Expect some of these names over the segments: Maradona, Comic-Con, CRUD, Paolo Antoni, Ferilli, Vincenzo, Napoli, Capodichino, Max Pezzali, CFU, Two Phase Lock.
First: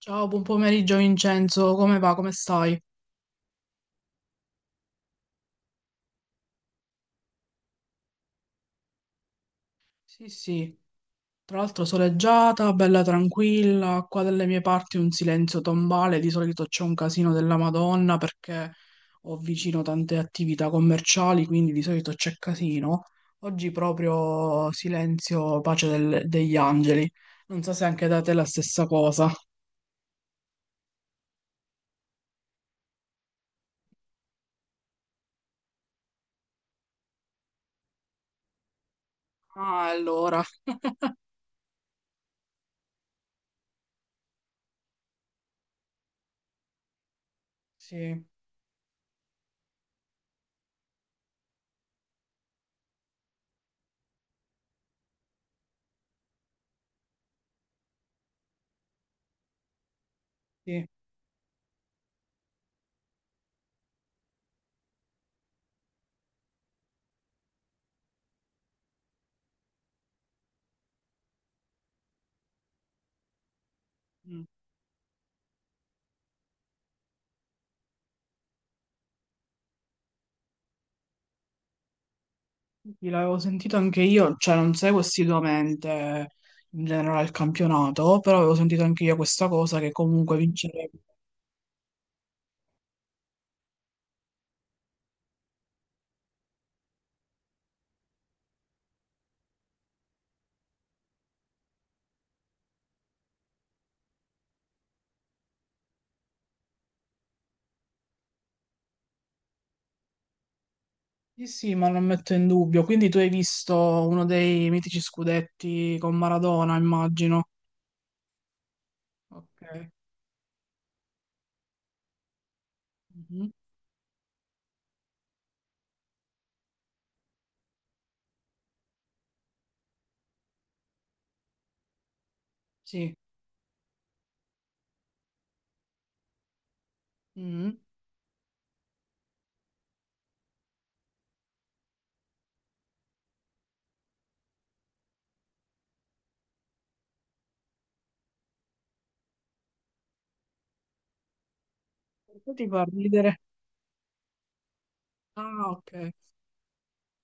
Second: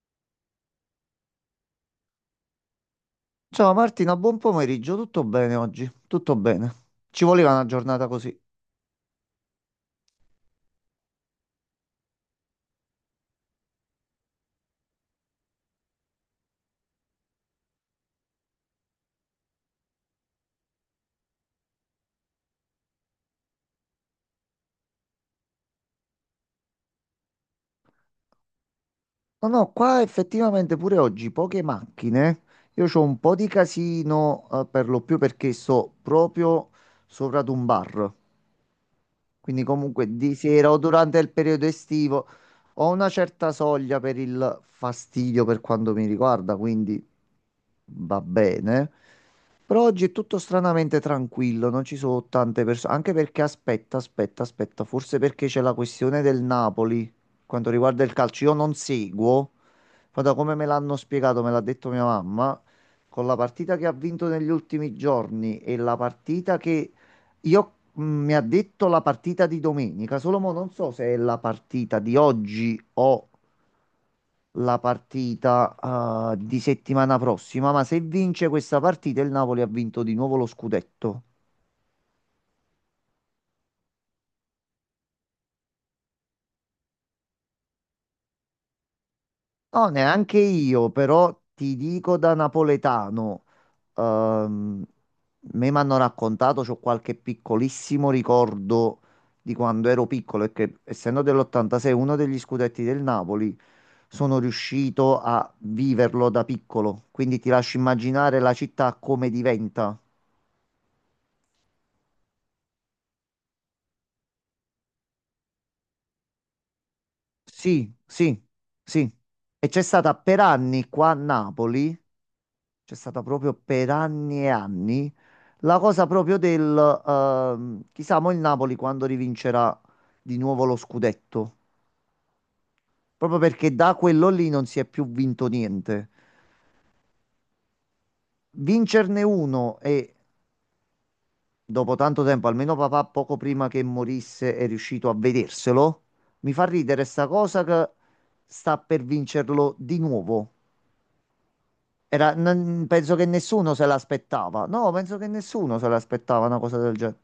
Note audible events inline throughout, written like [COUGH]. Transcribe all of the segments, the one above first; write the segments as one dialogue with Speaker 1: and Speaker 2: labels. Speaker 1: Ciao, buon pomeriggio Vincenzo, come va? Come stai?
Speaker 2: Ciao Martina, buon pomeriggio, tutto bene oggi? Tutto bene. Ci voleva una giornata così.
Speaker 1: Sì, sì, tra l'altro soleggiata, bella tranquilla, qua dalle mie parti un silenzio tombale, di solito c'è un casino della Madonna perché ho vicino tante attività commerciali, quindi di solito c'è casino. Oggi proprio silenzio, pace degli angeli. Non so se anche da te è la stessa cosa.
Speaker 2: No, no, qua effettivamente pure oggi poche macchine. Io ho un po' di casino, per lo più perché sto proprio sopra ad un bar. Quindi
Speaker 1: Ah,
Speaker 2: comunque di
Speaker 1: allora,
Speaker 2: sera o durante il periodo estivo ho una certa soglia per il fastidio per quanto mi riguarda, quindi va
Speaker 1: sì,
Speaker 2: bene. Però oggi è tutto stranamente tranquillo, non ci sono tante persone, anche perché aspetta, aspetta, aspetta, forse perché c'è la questione del Napoli, quanto riguarda il calcio, io non seguo, ma da come me
Speaker 1: sì.
Speaker 2: l'hanno spiegato, me l'ha detto mia mamma, con la partita che ha vinto negli ultimi giorni e la partita che io mi ha detto la partita di domenica, solo mo non so se è la partita di oggi o
Speaker 1: Mm.
Speaker 2: la partita di settimana prossima, ma se vince questa partita il Napoli ha vinto di nuovo lo scudetto.
Speaker 1: Sì, l'avevo sentito anche io, cioè non seguo assiduamente in generale il campionato, però avevo sentito anche io questa cosa
Speaker 2: No,
Speaker 1: che comunque
Speaker 2: neanche io,
Speaker 1: vincerebbe.
Speaker 2: però ti dico da napoletano, ehm, me mi hanno raccontato, c'ho qualche piccolissimo ricordo di quando ero piccolo e che essendo dell'86 uno degli scudetti del Napoli, sono riuscito a viverlo da piccolo, quindi ti lascio immaginare la città come diventa.
Speaker 1: Sì, sì, ma non metto in dubbio. Quindi tu hai visto uno dei mitici scudetti con Maradona, immagino.
Speaker 2: Sì, sì, sì. E c'è
Speaker 1: Ok.
Speaker 2: stata per anni qua a Napoli, c'è stata
Speaker 1: Mhm.
Speaker 2: proprio per anni e anni la cosa proprio del chissà mo il Napoli quando rivincerà di nuovo lo scudetto.
Speaker 1: Sì.
Speaker 2: Proprio perché da quello lì non si è più vinto niente.
Speaker 1: Mhm.
Speaker 2: Vincerne uno e dopo tanto tempo, almeno papà poco prima che morisse è riuscito a vederselo. Mi fa ridere sta cosa che sta per vincerlo di nuovo.
Speaker 1: Perché ti fa
Speaker 2: Penso che
Speaker 1: ridere?
Speaker 2: nessuno se l'aspettava. No, penso che
Speaker 1: Ah,
Speaker 2: nessuno se
Speaker 1: ok.
Speaker 2: l'aspettava una cosa del genere.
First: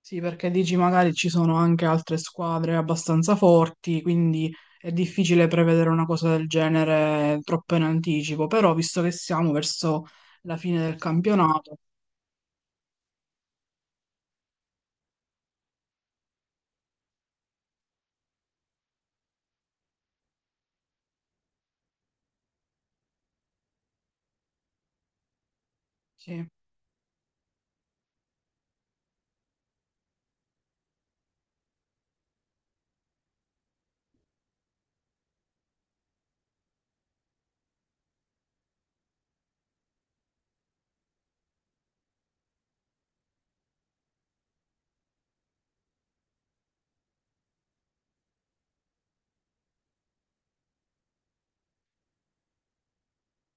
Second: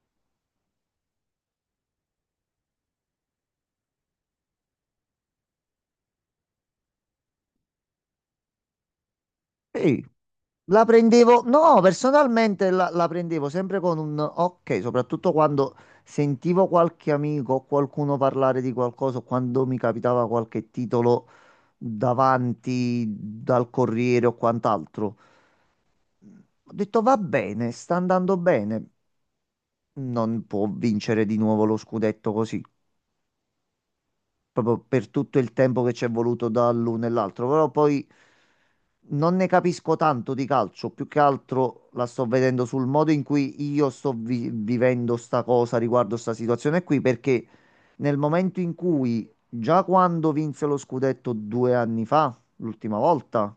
Speaker 1: Sì, perché dici magari ci sono anche altre squadre abbastanza forti, quindi è difficile prevedere una cosa del genere troppo in anticipo, però visto che siamo
Speaker 2: Sì.
Speaker 1: verso la fine
Speaker 2: La
Speaker 1: del
Speaker 2: prendevo,
Speaker 1: campionato,
Speaker 2: no, personalmente la prendevo sempre con un ok, soprattutto quando sentivo qualche amico o qualcuno parlare di qualcosa, o quando mi capitava qualche titolo davanti dal Corriere o quant'altro.
Speaker 1: sì,
Speaker 2: Ho detto va bene, sta andando bene, non può vincere di nuovo lo scudetto così, proprio per tutto il tempo che ci è voluto dall'uno e l'altro, però poi non ne capisco tanto di calcio, più che altro la sto vedendo sul modo in cui io sto vivendo sta cosa riguardo sta situazione qui, perché nel momento in cui, già quando vinse lo scudetto 2 anni fa, l'ultima volta,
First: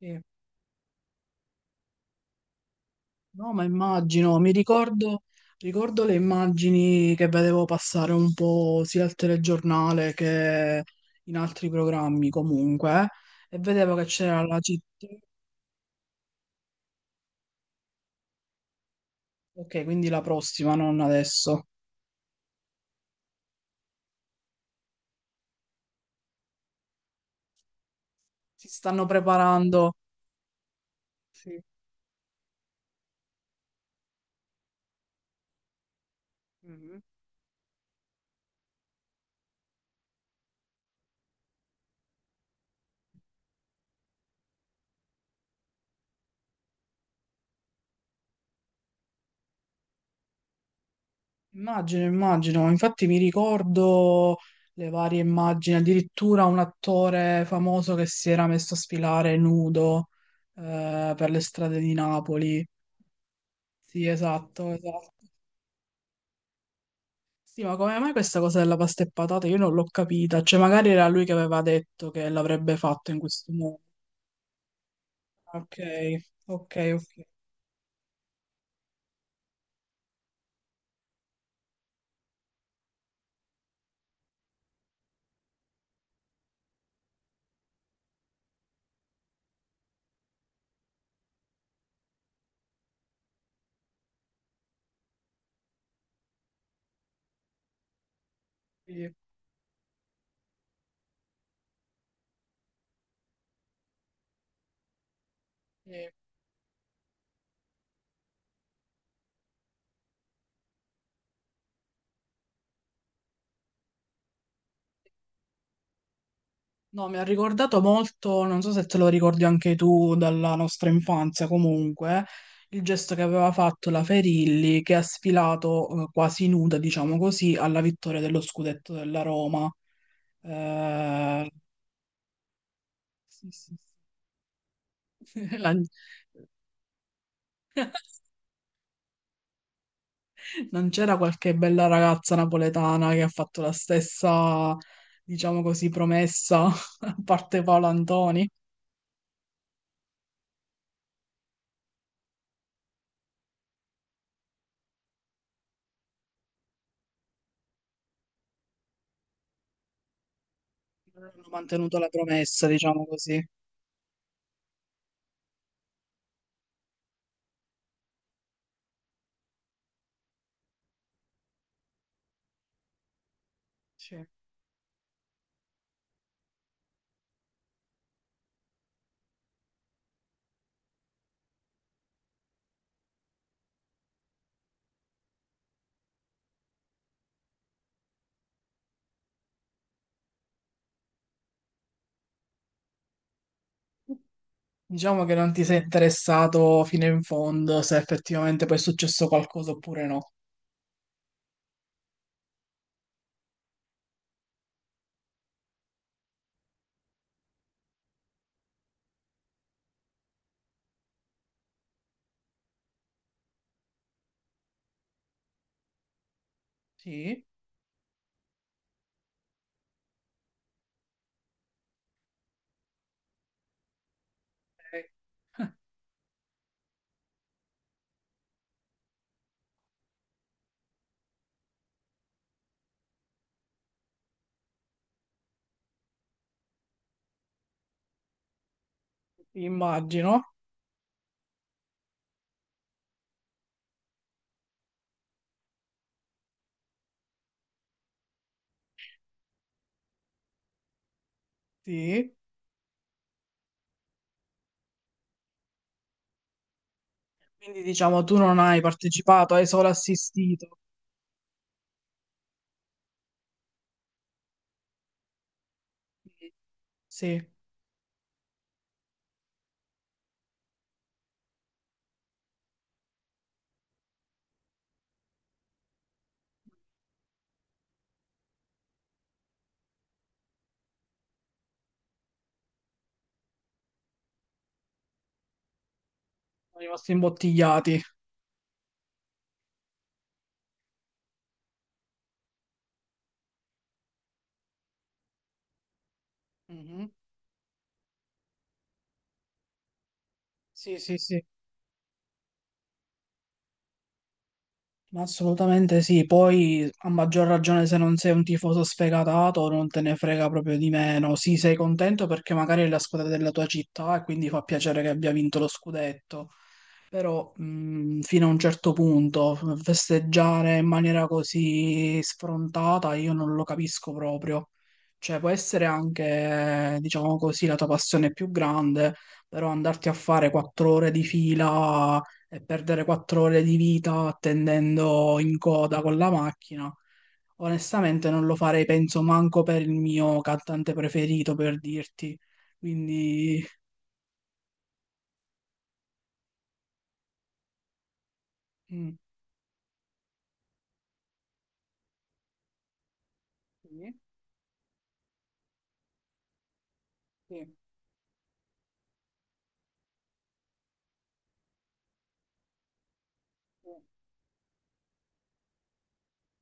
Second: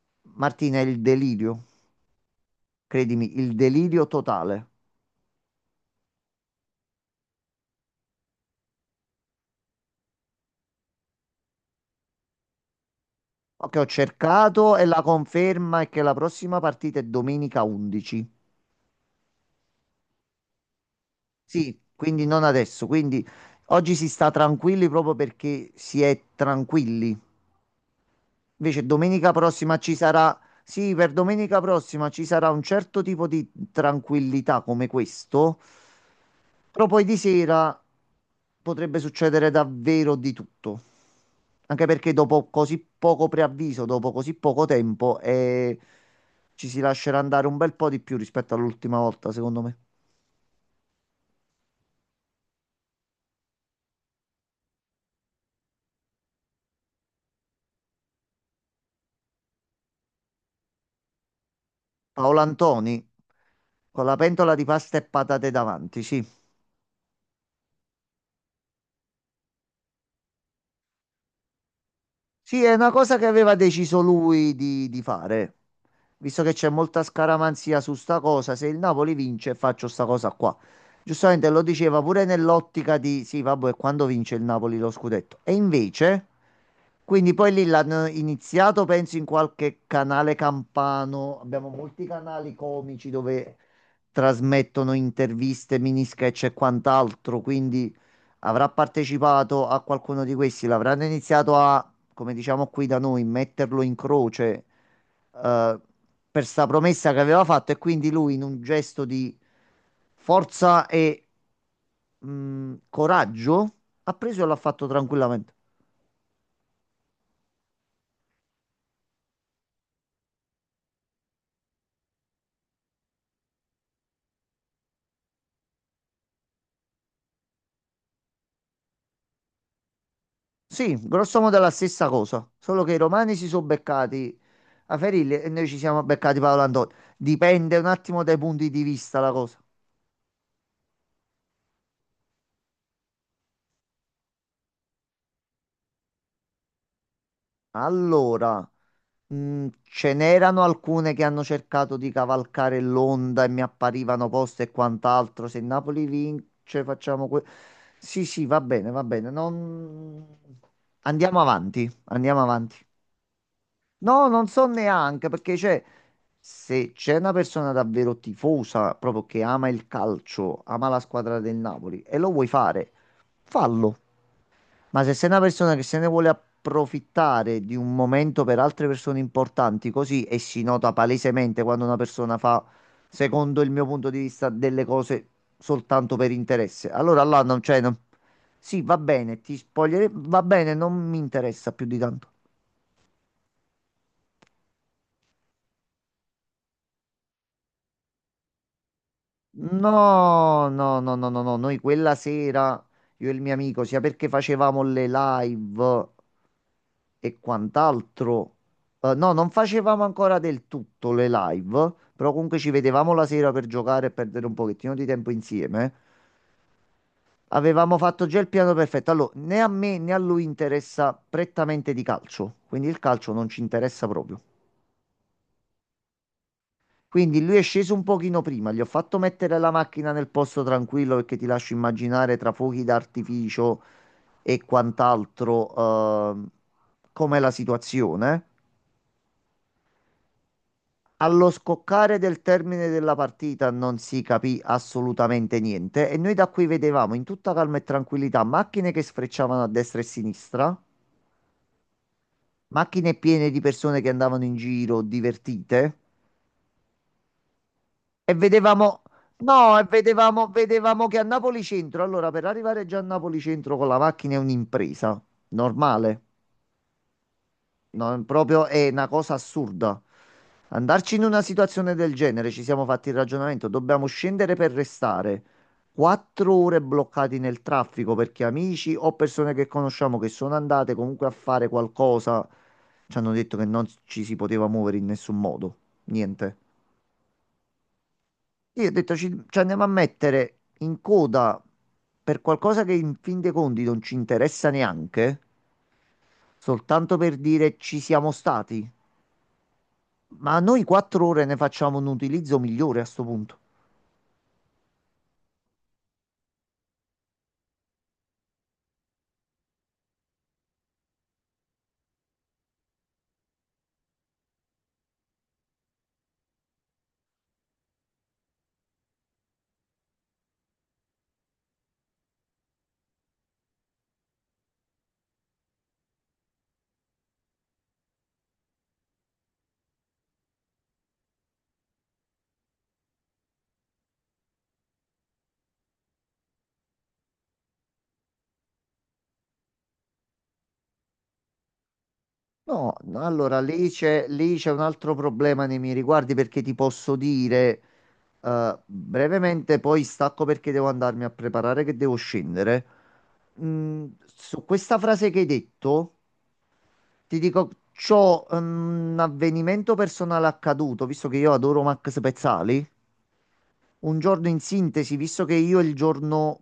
Speaker 1: sì.
Speaker 2: Martina, è il delirio, credimi,
Speaker 1: No,
Speaker 2: il
Speaker 1: ma
Speaker 2: delirio
Speaker 1: immagino, mi
Speaker 2: totale.
Speaker 1: ricordo, ricordo le immagini che vedevo passare un po' sia al telegiornale che in altri programmi comunque, e
Speaker 2: Che ho
Speaker 1: vedevo che c'era la
Speaker 2: cercato e la
Speaker 1: CT,
Speaker 2: conferma è che la prossima partita è domenica 11.
Speaker 1: ok, quindi la prossima, non adesso.
Speaker 2: Sì, quindi non adesso. Quindi oggi si sta tranquilli proprio perché si è tranquilli.
Speaker 1: Si
Speaker 2: Invece
Speaker 1: stanno
Speaker 2: domenica prossima
Speaker 1: preparando.
Speaker 2: ci sarà, sì, per domenica
Speaker 1: Sì.
Speaker 2: prossima ci sarà un certo tipo di tranquillità come questo, però
Speaker 1: Mhm.
Speaker 2: poi di sera potrebbe succedere davvero di tutto. Anche perché dopo così poco preavviso, dopo così poco tempo, ci si lascerà andare un bel po' di più rispetto all'ultima volta, secondo me.
Speaker 1: Immagino, immagino, infatti mi ricordo le varie immagini, addirittura un attore famoso che si era messo a sfilare nudo per le strade di
Speaker 2: Paolo
Speaker 1: Napoli.
Speaker 2: Antoni con
Speaker 1: Sì,
Speaker 2: la pentola di
Speaker 1: esatto,
Speaker 2: pasta e
Speaker 1: esatto.
Speaker 2: patate davanti, sì.
Speaker 1: Sì, ma come mai questa cosa della pasta e patate? Io non l'ho capita, cioè magari era lui che aveva detto che
Speaker 2: Sì, è
Speaker 1: l'avrebbe
Speaker 2: una
Speaker 1: fatto
Speaker 2: cosa
Speaker 1: in
Speaker 2: che
Speaker 1: questo
Speaker 2: aveva
Speaker 1: modo.
Speaker 2: deciso lui di fare.
Speaker 1: Ok,
Speaker 2: Visto che c'è
Speaker 1: ok,
Speaker 2: molta
Speaker 1: ok.
Speaker 2: scaramanzia su sta cosa, se il Napoli vince faccio sta cosa qua. Giustamente lo diceva pure nell'ottica di sì, vabbè, quando vince il Napoli lo scudetto. E invece, quindi poi lì l'hanno iniziato, penso, in qualche canale campano. Abbiamo molti canali comici dove trasmettono interviste, mini sketch e quant'altro, quindi avrà
Speaker 1: Sì,
Speaker 2: partecipato a qualcuno di questi, l'avranno iniziato a, come diciamo qui da noi, metterlo in croce, eh,
Speaker 1: sì.
Speaker 2: per sta promessa che aveva fatto e quindi lui in un gesto di forza e coraggio ha preso e l'ha fatto tranquillamente.
Speaker 1: No, mi ha ricordato molto, non so se te lo ricordi anche tu dalla nostra infanzia comunque, il gesto che aveva fatto la Ferilli che ha sfilato quasi nuda, diciamo così, alla vittoria dello scudetto della Roma.
Speaker 2: Sì, grosso
Speaker 1: Eh,
Speaker 2: modo è la stessa cosa, solo che i romani si
Speaker 1: sì,
Speaker 2: sono
Speaker 1: sì,
Speaker 2: beccati a Ferilli
Speaker 1: sì.
Speaker 2: e
Speaker 1: [LAUGHS]
Speaker 2: noi ci siamo beccati Paolo Antonio. Dipende un attimo dai punti di vista la cosa.
Speaker 1: Non c'era qualche bella ragazza napoletana che ha fatto la stessa, diciamo così, promessa, [LAUGHS] a parte Paolo Antoni?
Speaker 2: Allora, ce n'erano alcune che hanno cercato di cavalcare l'onda e mi apparivano poste e quant'altro. Se il Napoli vince, facciamo sì, sì, va bene, va bene. Non...
Speaker 1: Non
Speaker 2: Andiamo
Speaker 1: hanno
Speaker 2: avanti,
Speaker 1: mantenuto la
Speaker 2: andiamo
Speaker 1: promessa,
Speaker 2: avanti.
Speaker 1: diciamo così.
Speaker 2: No, non so neanche perché c'è. Se c'è una persona davvero tifosa, proprio che ama il calcio, ama la squadra del Napoli e lo vuoi fare, fallo. Ma se sei una persona che se ne vuole approfittare di un momento per altre persone importanti, così e si nota palesemente quando una persona fa, secondo il mio punto di vista, delle cose soltanto per interesse, allora là non c'è. Sì, va bene, ti spoglierei, va bene, non mi interessa più di tanto.
Speaker 1: Diciamo che non ti sei interessato fino in fondo se effettivamente poi è successo qualcosa oppure no.
Speaker 2: No, no, no, no, no, no, noi quella sera, io e il mio amico, sia perché facevamo le live e quant'altro, no, non facevamo ancora del tutto le live, però comunque ci vedevamo la sera per giocare e perdere un pochettino di tempo insieme.
Speaker 1: Sì,
Speaker 2: Avevamo fatto già il piano perfetto. Allora, né a me né a lui interessa prettamente di calcio, quindi il calcio non ci interessa proprio.
Speaker 1: eh,
Speaker 2: Quindi lui è sceso un pochino prima, gli ho fatto mettere la macchina nel posto tranquillo perché ti lascio immaginare tra fuochi d'artificio e quant'altro ehm, com'è la situazione.
Speaker 1: immagino,
Speaker 2: Allo scoccare del termine della partita non si capì assolutamente niente e noi da qui vedevamo in tutta calma e tranquillità macchine che sfrecciavano a destra e a sinistra,
Speaker 1: sì.
Speaker 2: macchine piene di persone che andavano in giro divertite.
Speaker 1: Quindi diciamo
Speaker 2: E
Speaker 1: tu non hai
Speaker 2: vedevamo,
Speaker 1: partecipato, hai
Speaker 2: no, e
Speaker 1: solo
Speaker 2: vedevamo,
Speaker 1: assistito.
Speaker 2: vedevamo che a Napoli Centro, allora per arrivare già a Napoli Centro con la macchina è un'impresa, normale,
Speaker 1: Quindi, sì,
Speaker 2: no, è proprio è una cosa assurda. Andarci in una situazione del genere, ci siamo fatti il ragionamento, dobbiamo scendere per restare 4 ore bloccati nel traffico perché amici o persone che conosciamo che sono andate comunque a fare qualcosa, ci hanno detto che non ci si poteva muovere in nessun modo, niente.
Speaker 1: sono rimasti imbottigliati.
Speaker 2: Io ho detto ci andiamo a mettere in coda per qualcosa che in fin dei conti non ci interessa neanche,
Speaker 1: Mhm.
Speaker 2: soltanto per dire ci siamo stati. Ma noi
Speaker 1: Sì, sì,
Speaker 2: quattro
Speaker 1: sì.
Speaker 2: ore ne facciamo un utilizzo migliore a sto punto.
Speaker 1: Ma assolutamente sì, poi a maggior ragione se non sei un tifoso sfegatato non te ne frega proprio di meno. Sì, sei contento perché magari è la squadra della tua città e quindi fa piacere che abbia vinto lo scudetto, però fino a un certo punto festeggiare in maniera così sfrontata io non lo capisco proprio. Cioè può essere anche, diciamo così, la tua passione più grande, però andarti a fare 4 ore di fila e perdere 4 ore di vita attendendo in coda con la macchina, onestamente non lo farei, penso, manco per il mio cantante preferito, per dirti.
Speaker 2: No, no, allora
Speaker 1: Quindi...
Speaker 2: lì c'è un altro problema nei miei riguardi perché ti posso dire
Speaker 1: mm.
Speaker 2: brevemente, poi stacco perché devo andarmi a preparare che devo scendere.
Speaker 1: Sì,
Speaker 2: Su questa frase che hai detto. Ti
Speaker 1: sì,
Speaker 2: dico, c'ho un avvenimento personale accaduto, visto che io adoro Max Pezzali.
Speaker 1: sì,
Speaker 2: Un giorno in sintesi, visto che io il giorno,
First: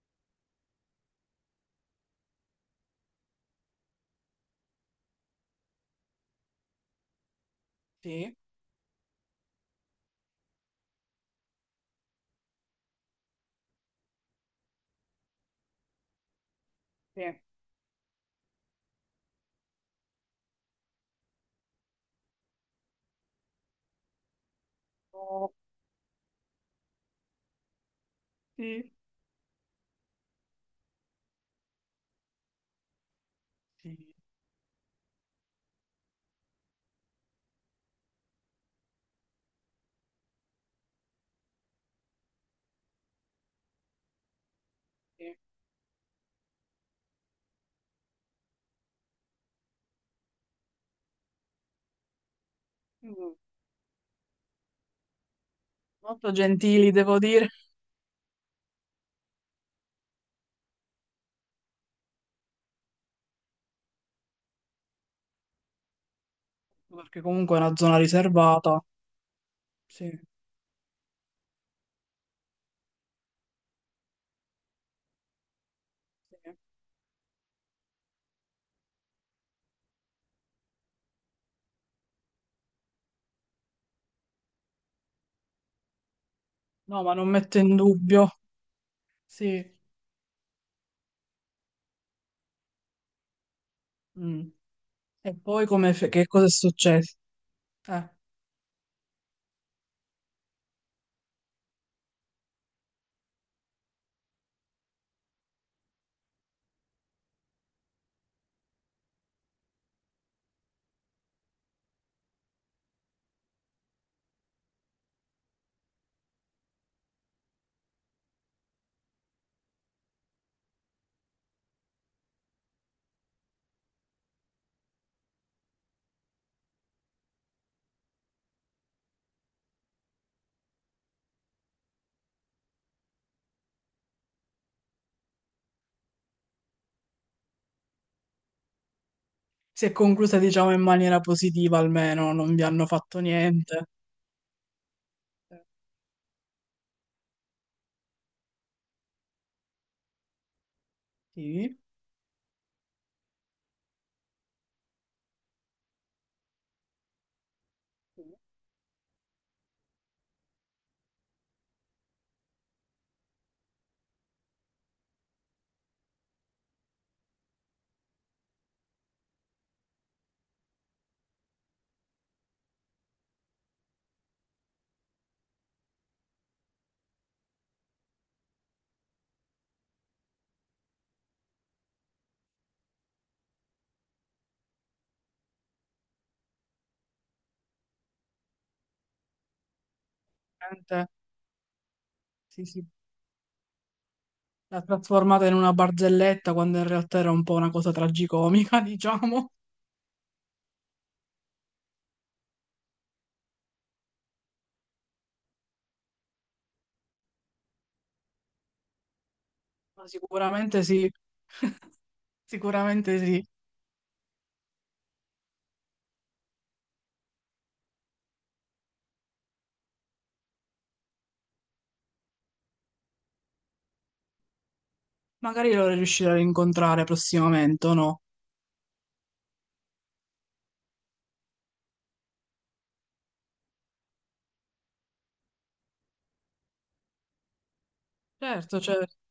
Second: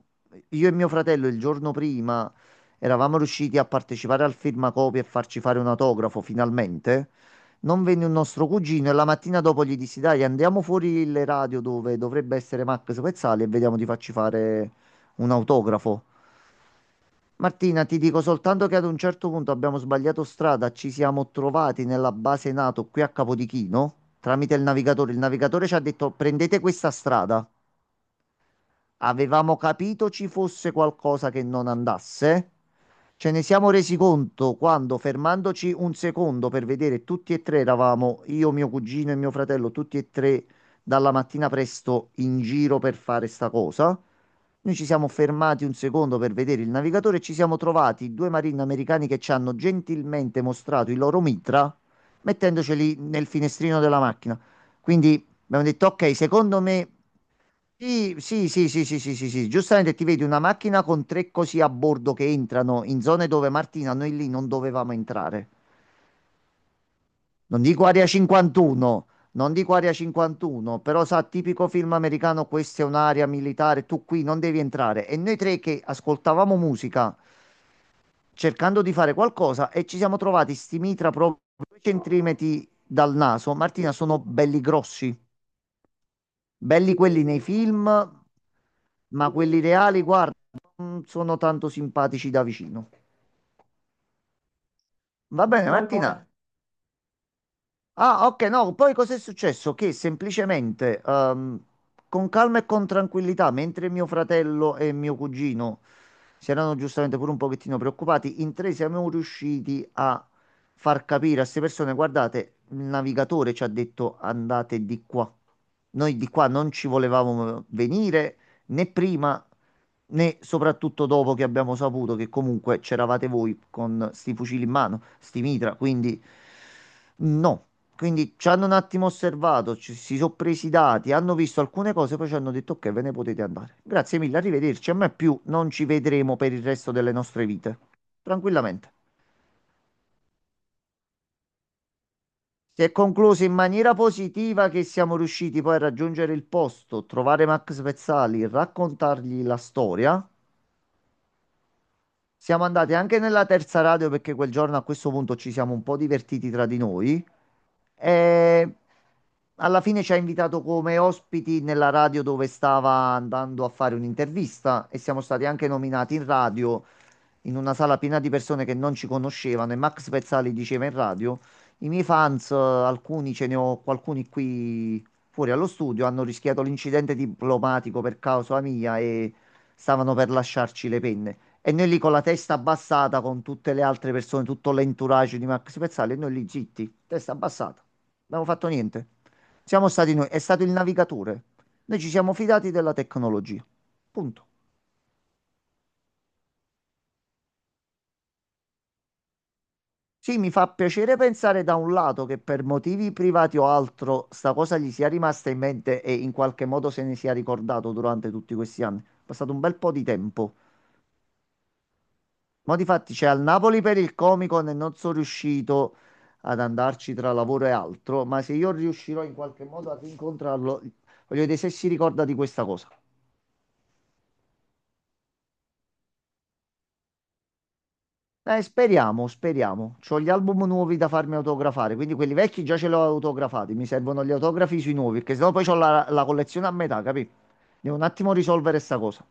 Speaker 2: io e mio fratello il giorno prima eravamo riusciti a partecipare al firmacopie e farci fare un autografo finalmente, non venne un
Speaker 1: sì,
Speaker 2: nostro cugino e la mattina dopo gli dissi, dai, andiamo fuori le radio dove dovrebbe essere Max Pezzali e vediamo di farci fare un autografo.
Speaker 1: sì,
Speaker 2: Martina, ti dico soltanto che ad un certo punto abbiamo sbagliato strada, ci siamo trovati nella base NATO qui a Capodichino tramite il navigatore. Il
Speaker 1: oh,
Speaker 2: navigatore ci ha detto prendete questa strada.
Speaker 1: sì,
Speaker 2: Avevamo capito ci fosse qualcosa che non andasse. Ce ne siamo resi
Speaker 1: sì,
Speaker 2: conto quando, fermandoci un secondo per vedere, tutti e tre eravamo io, mio cugino e mio fratello, tutti e tre dalla mattina presto in giro per fare sta cosa. Noi ci siamo
Speaker 1: sì.
Speaker 2: fermati un secondo per vedere il navigatore e ci siamo trovati due marini americani che ci hanno gentilmente mostrato il loro mitra mettendoceli nel
Speaker 1: Mm.
Speaker 2: finestrino della macchina. Quindi abbiamo detto, ok,
Speaker 1: Molto
Speaker 2: secondo me...
Speaker 1: gentili, devo dire,
Speaker 2: Sì, sì, sì, sì, sì, sì, sì, sì. Giustamente ti vedi una macchina con tre così a bordo che entrano in zone dove Martina noi lì non dovevamo entrare.
Speaker 1: perché comunque è
Speaker 2: Non
Speaker 1: una
Speaker 2: dico
Speaker 1: zona
Speaker 2: Area
Speaker 1: riservata.
Speaker 2: 51, non dico Area
Speaker 1: Sì,
Speaker 2: 51, però sa, tipico film americano, questa è un'area militare, tu qui non devi entrare. E noi tre che
Speaker 1: sì.
Speaker 2: ascoltavamo musica cercando di fare qualcosa e ci siamo trovati sti mitra proprio 2 centimetri dal naso. Martina, sono belli grossi. Belli
Speaker 1: No, ma
Speaker 2: quelli
Speaker 1: non
Speaker 2: nei
Speaker 1: metto in
Speaker 2: film,
Speaker 1: dubbio.
Speaker 2: ma quelli
Speaker 1: Sì.
Speaker 2: reali, guarda, non sono tanto simpatici da vicino.
Speaker 1: Mm. E
Speaker 2: Va
Speaker 1: poi
Speaker 2: bene,
Speaker 1: come
Speaker 2: Martina. Allora,
Speaker 1: che cosa è successo? Eh.
Speaker 2: ah, ok, no, poi cos'è successo? Che semplicemente, con calma e con tranquillità, mentre mio fratello e mio cugino si erano giustamente pure un pochettino preoccupati, in tre siamo riusciti a far capire a queste persone, guardate, il navigatore ci ha detto andate di qua. Noi di qua non ci volevamo venire, né prima né soprattutto dopo che abbiamo saputo che comunque c'eravate voi con sti fucili in mano, sti mitra, quindi no. Quindi ci hanno un attimo osservato, si sono presi i dati, hanno visto alcune cose, poi ci hanno detto ok, ve ne potete andare. Grazie mille, arrivederci. A me più non ci vedremo per il resto delle nostre vite. Tranquillamente.
Speaker 1: Si è conclusa, diciamo, in maniera positiva almeno, non vi
Speaker 2: Si
Speaker 1: hanno
Speaker 2: è
Speaker 1: fatto
Speaker 2: concluso in
Speaker 1: niente.
Speaker 2: maniera positiva che siamo riusciti poi a raggiungere il posto, trovare Max Pezzali, raccontargli la storia.
Speaker 1: Sì,
Speaker 2: Siamo andati anche nella terza radio perché quel giorno a questo punto ci siamo un po' divertiti tra di noi e alla fine ci ha invitato come ospiti nella radio dove stava andando a fare un'intervista e siamo stati anche nominati in radio in una sala piena di persone che non ci conoscevano e Max Pezzali diceva in radio, i miei fans, alcuni ce ne ho, alcuni qui fuori allo studio, hanno rischiato l'incidente diplomatico per causa mia e stavano per lasciarci le penne. E noi lì con la testa abbassata, con tutte le altre persone, tutto l'entourage di Max Pezzali, e noi lì zitti, testa abbassata. Non abbiamo fatto niente. Siamo stati noi, è stato il
Speaker 1: niente.
Speaker 2: navigatore. Noi ci siamo
Speaker 1: Sì,
Speaker 2: fidati
Speaker 1: sì.
Speaker 2: della tecnologia. Punto.
Speaker 1: L'ha trasformata in una barzelletta quando in realtà era un po' una cosa tragicomica, [LAUGHS] diciamo.
Speaker 2: Sì, mi fa piacere pensare da un lato che per motivi privati o altro sta cosa gli sia rimasta in mente e in qualche modo se ne sia ricordato durante tutti questi anni. È passato un bel po' di
Speaker 1: Ma
Speaker 2: tempo.
Speaker 1: sicuramente sì, [LAUGHS]
Speaker 2: Ma di fatti
Speaker 1: sicuramente
Speaker 2: c'è al
Speaker 1: sì.
Speaker 2: Napoli per il Comic-Con e non sono riuscito ad andarci tra lavoro e altro, ma se io riuscirò in qualche modo a rincontrarlo, voglio vedere se si ricorda di questa cosa.
Speaker 1: Magari lo riuscirò a rincontrare prossimamente, o no?
Speaker 2: Speriamo, speriamo. C'ho gli album nuovi da farmi autografare, quindi quelli vecchi già ce li ho autografati. Mi servono gli autografi sui nuovi, perché sennò poi ho la collezione a metà, capì? Devo un attimo risolvere
Speaker 1: Certo,
Speaker 2: sta
Speaker 1: certo.
Speaker 2: cosa.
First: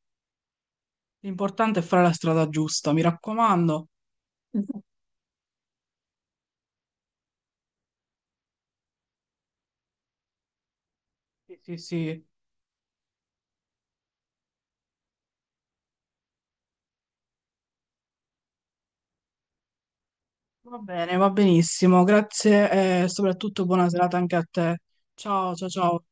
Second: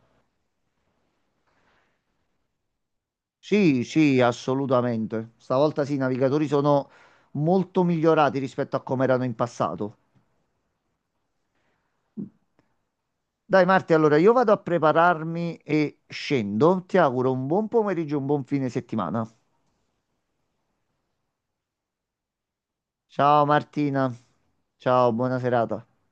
Speaker 1: L'importante è fare la strada giusta, mi
Speaker 2: Sì,
Speaker 1: raccomando.
Speaker 2: sì, assolutamente. Stavolta sì, i navigatori sono molto migliorati rispetto a come erano in passato.
Speaker 1: Sì, sì, sì.
Speaker 2: Dai Marti, allora io vado a prepararmi e scendo. Ti auguro un buon pomeriggio e un buon fine settimana.
Speaker 1: Va bene, va benissimo. Grazie e
Speaker 2: Ciao
Speaker 1: soprattutto buona
Speaker 2: Martina.
Speaker 1: serata anche a te.
Speaker 2: Ciao, buona
Speaker 1: Ciao, ciao,
Speaker 2: serata.
Speaker 1: ciao.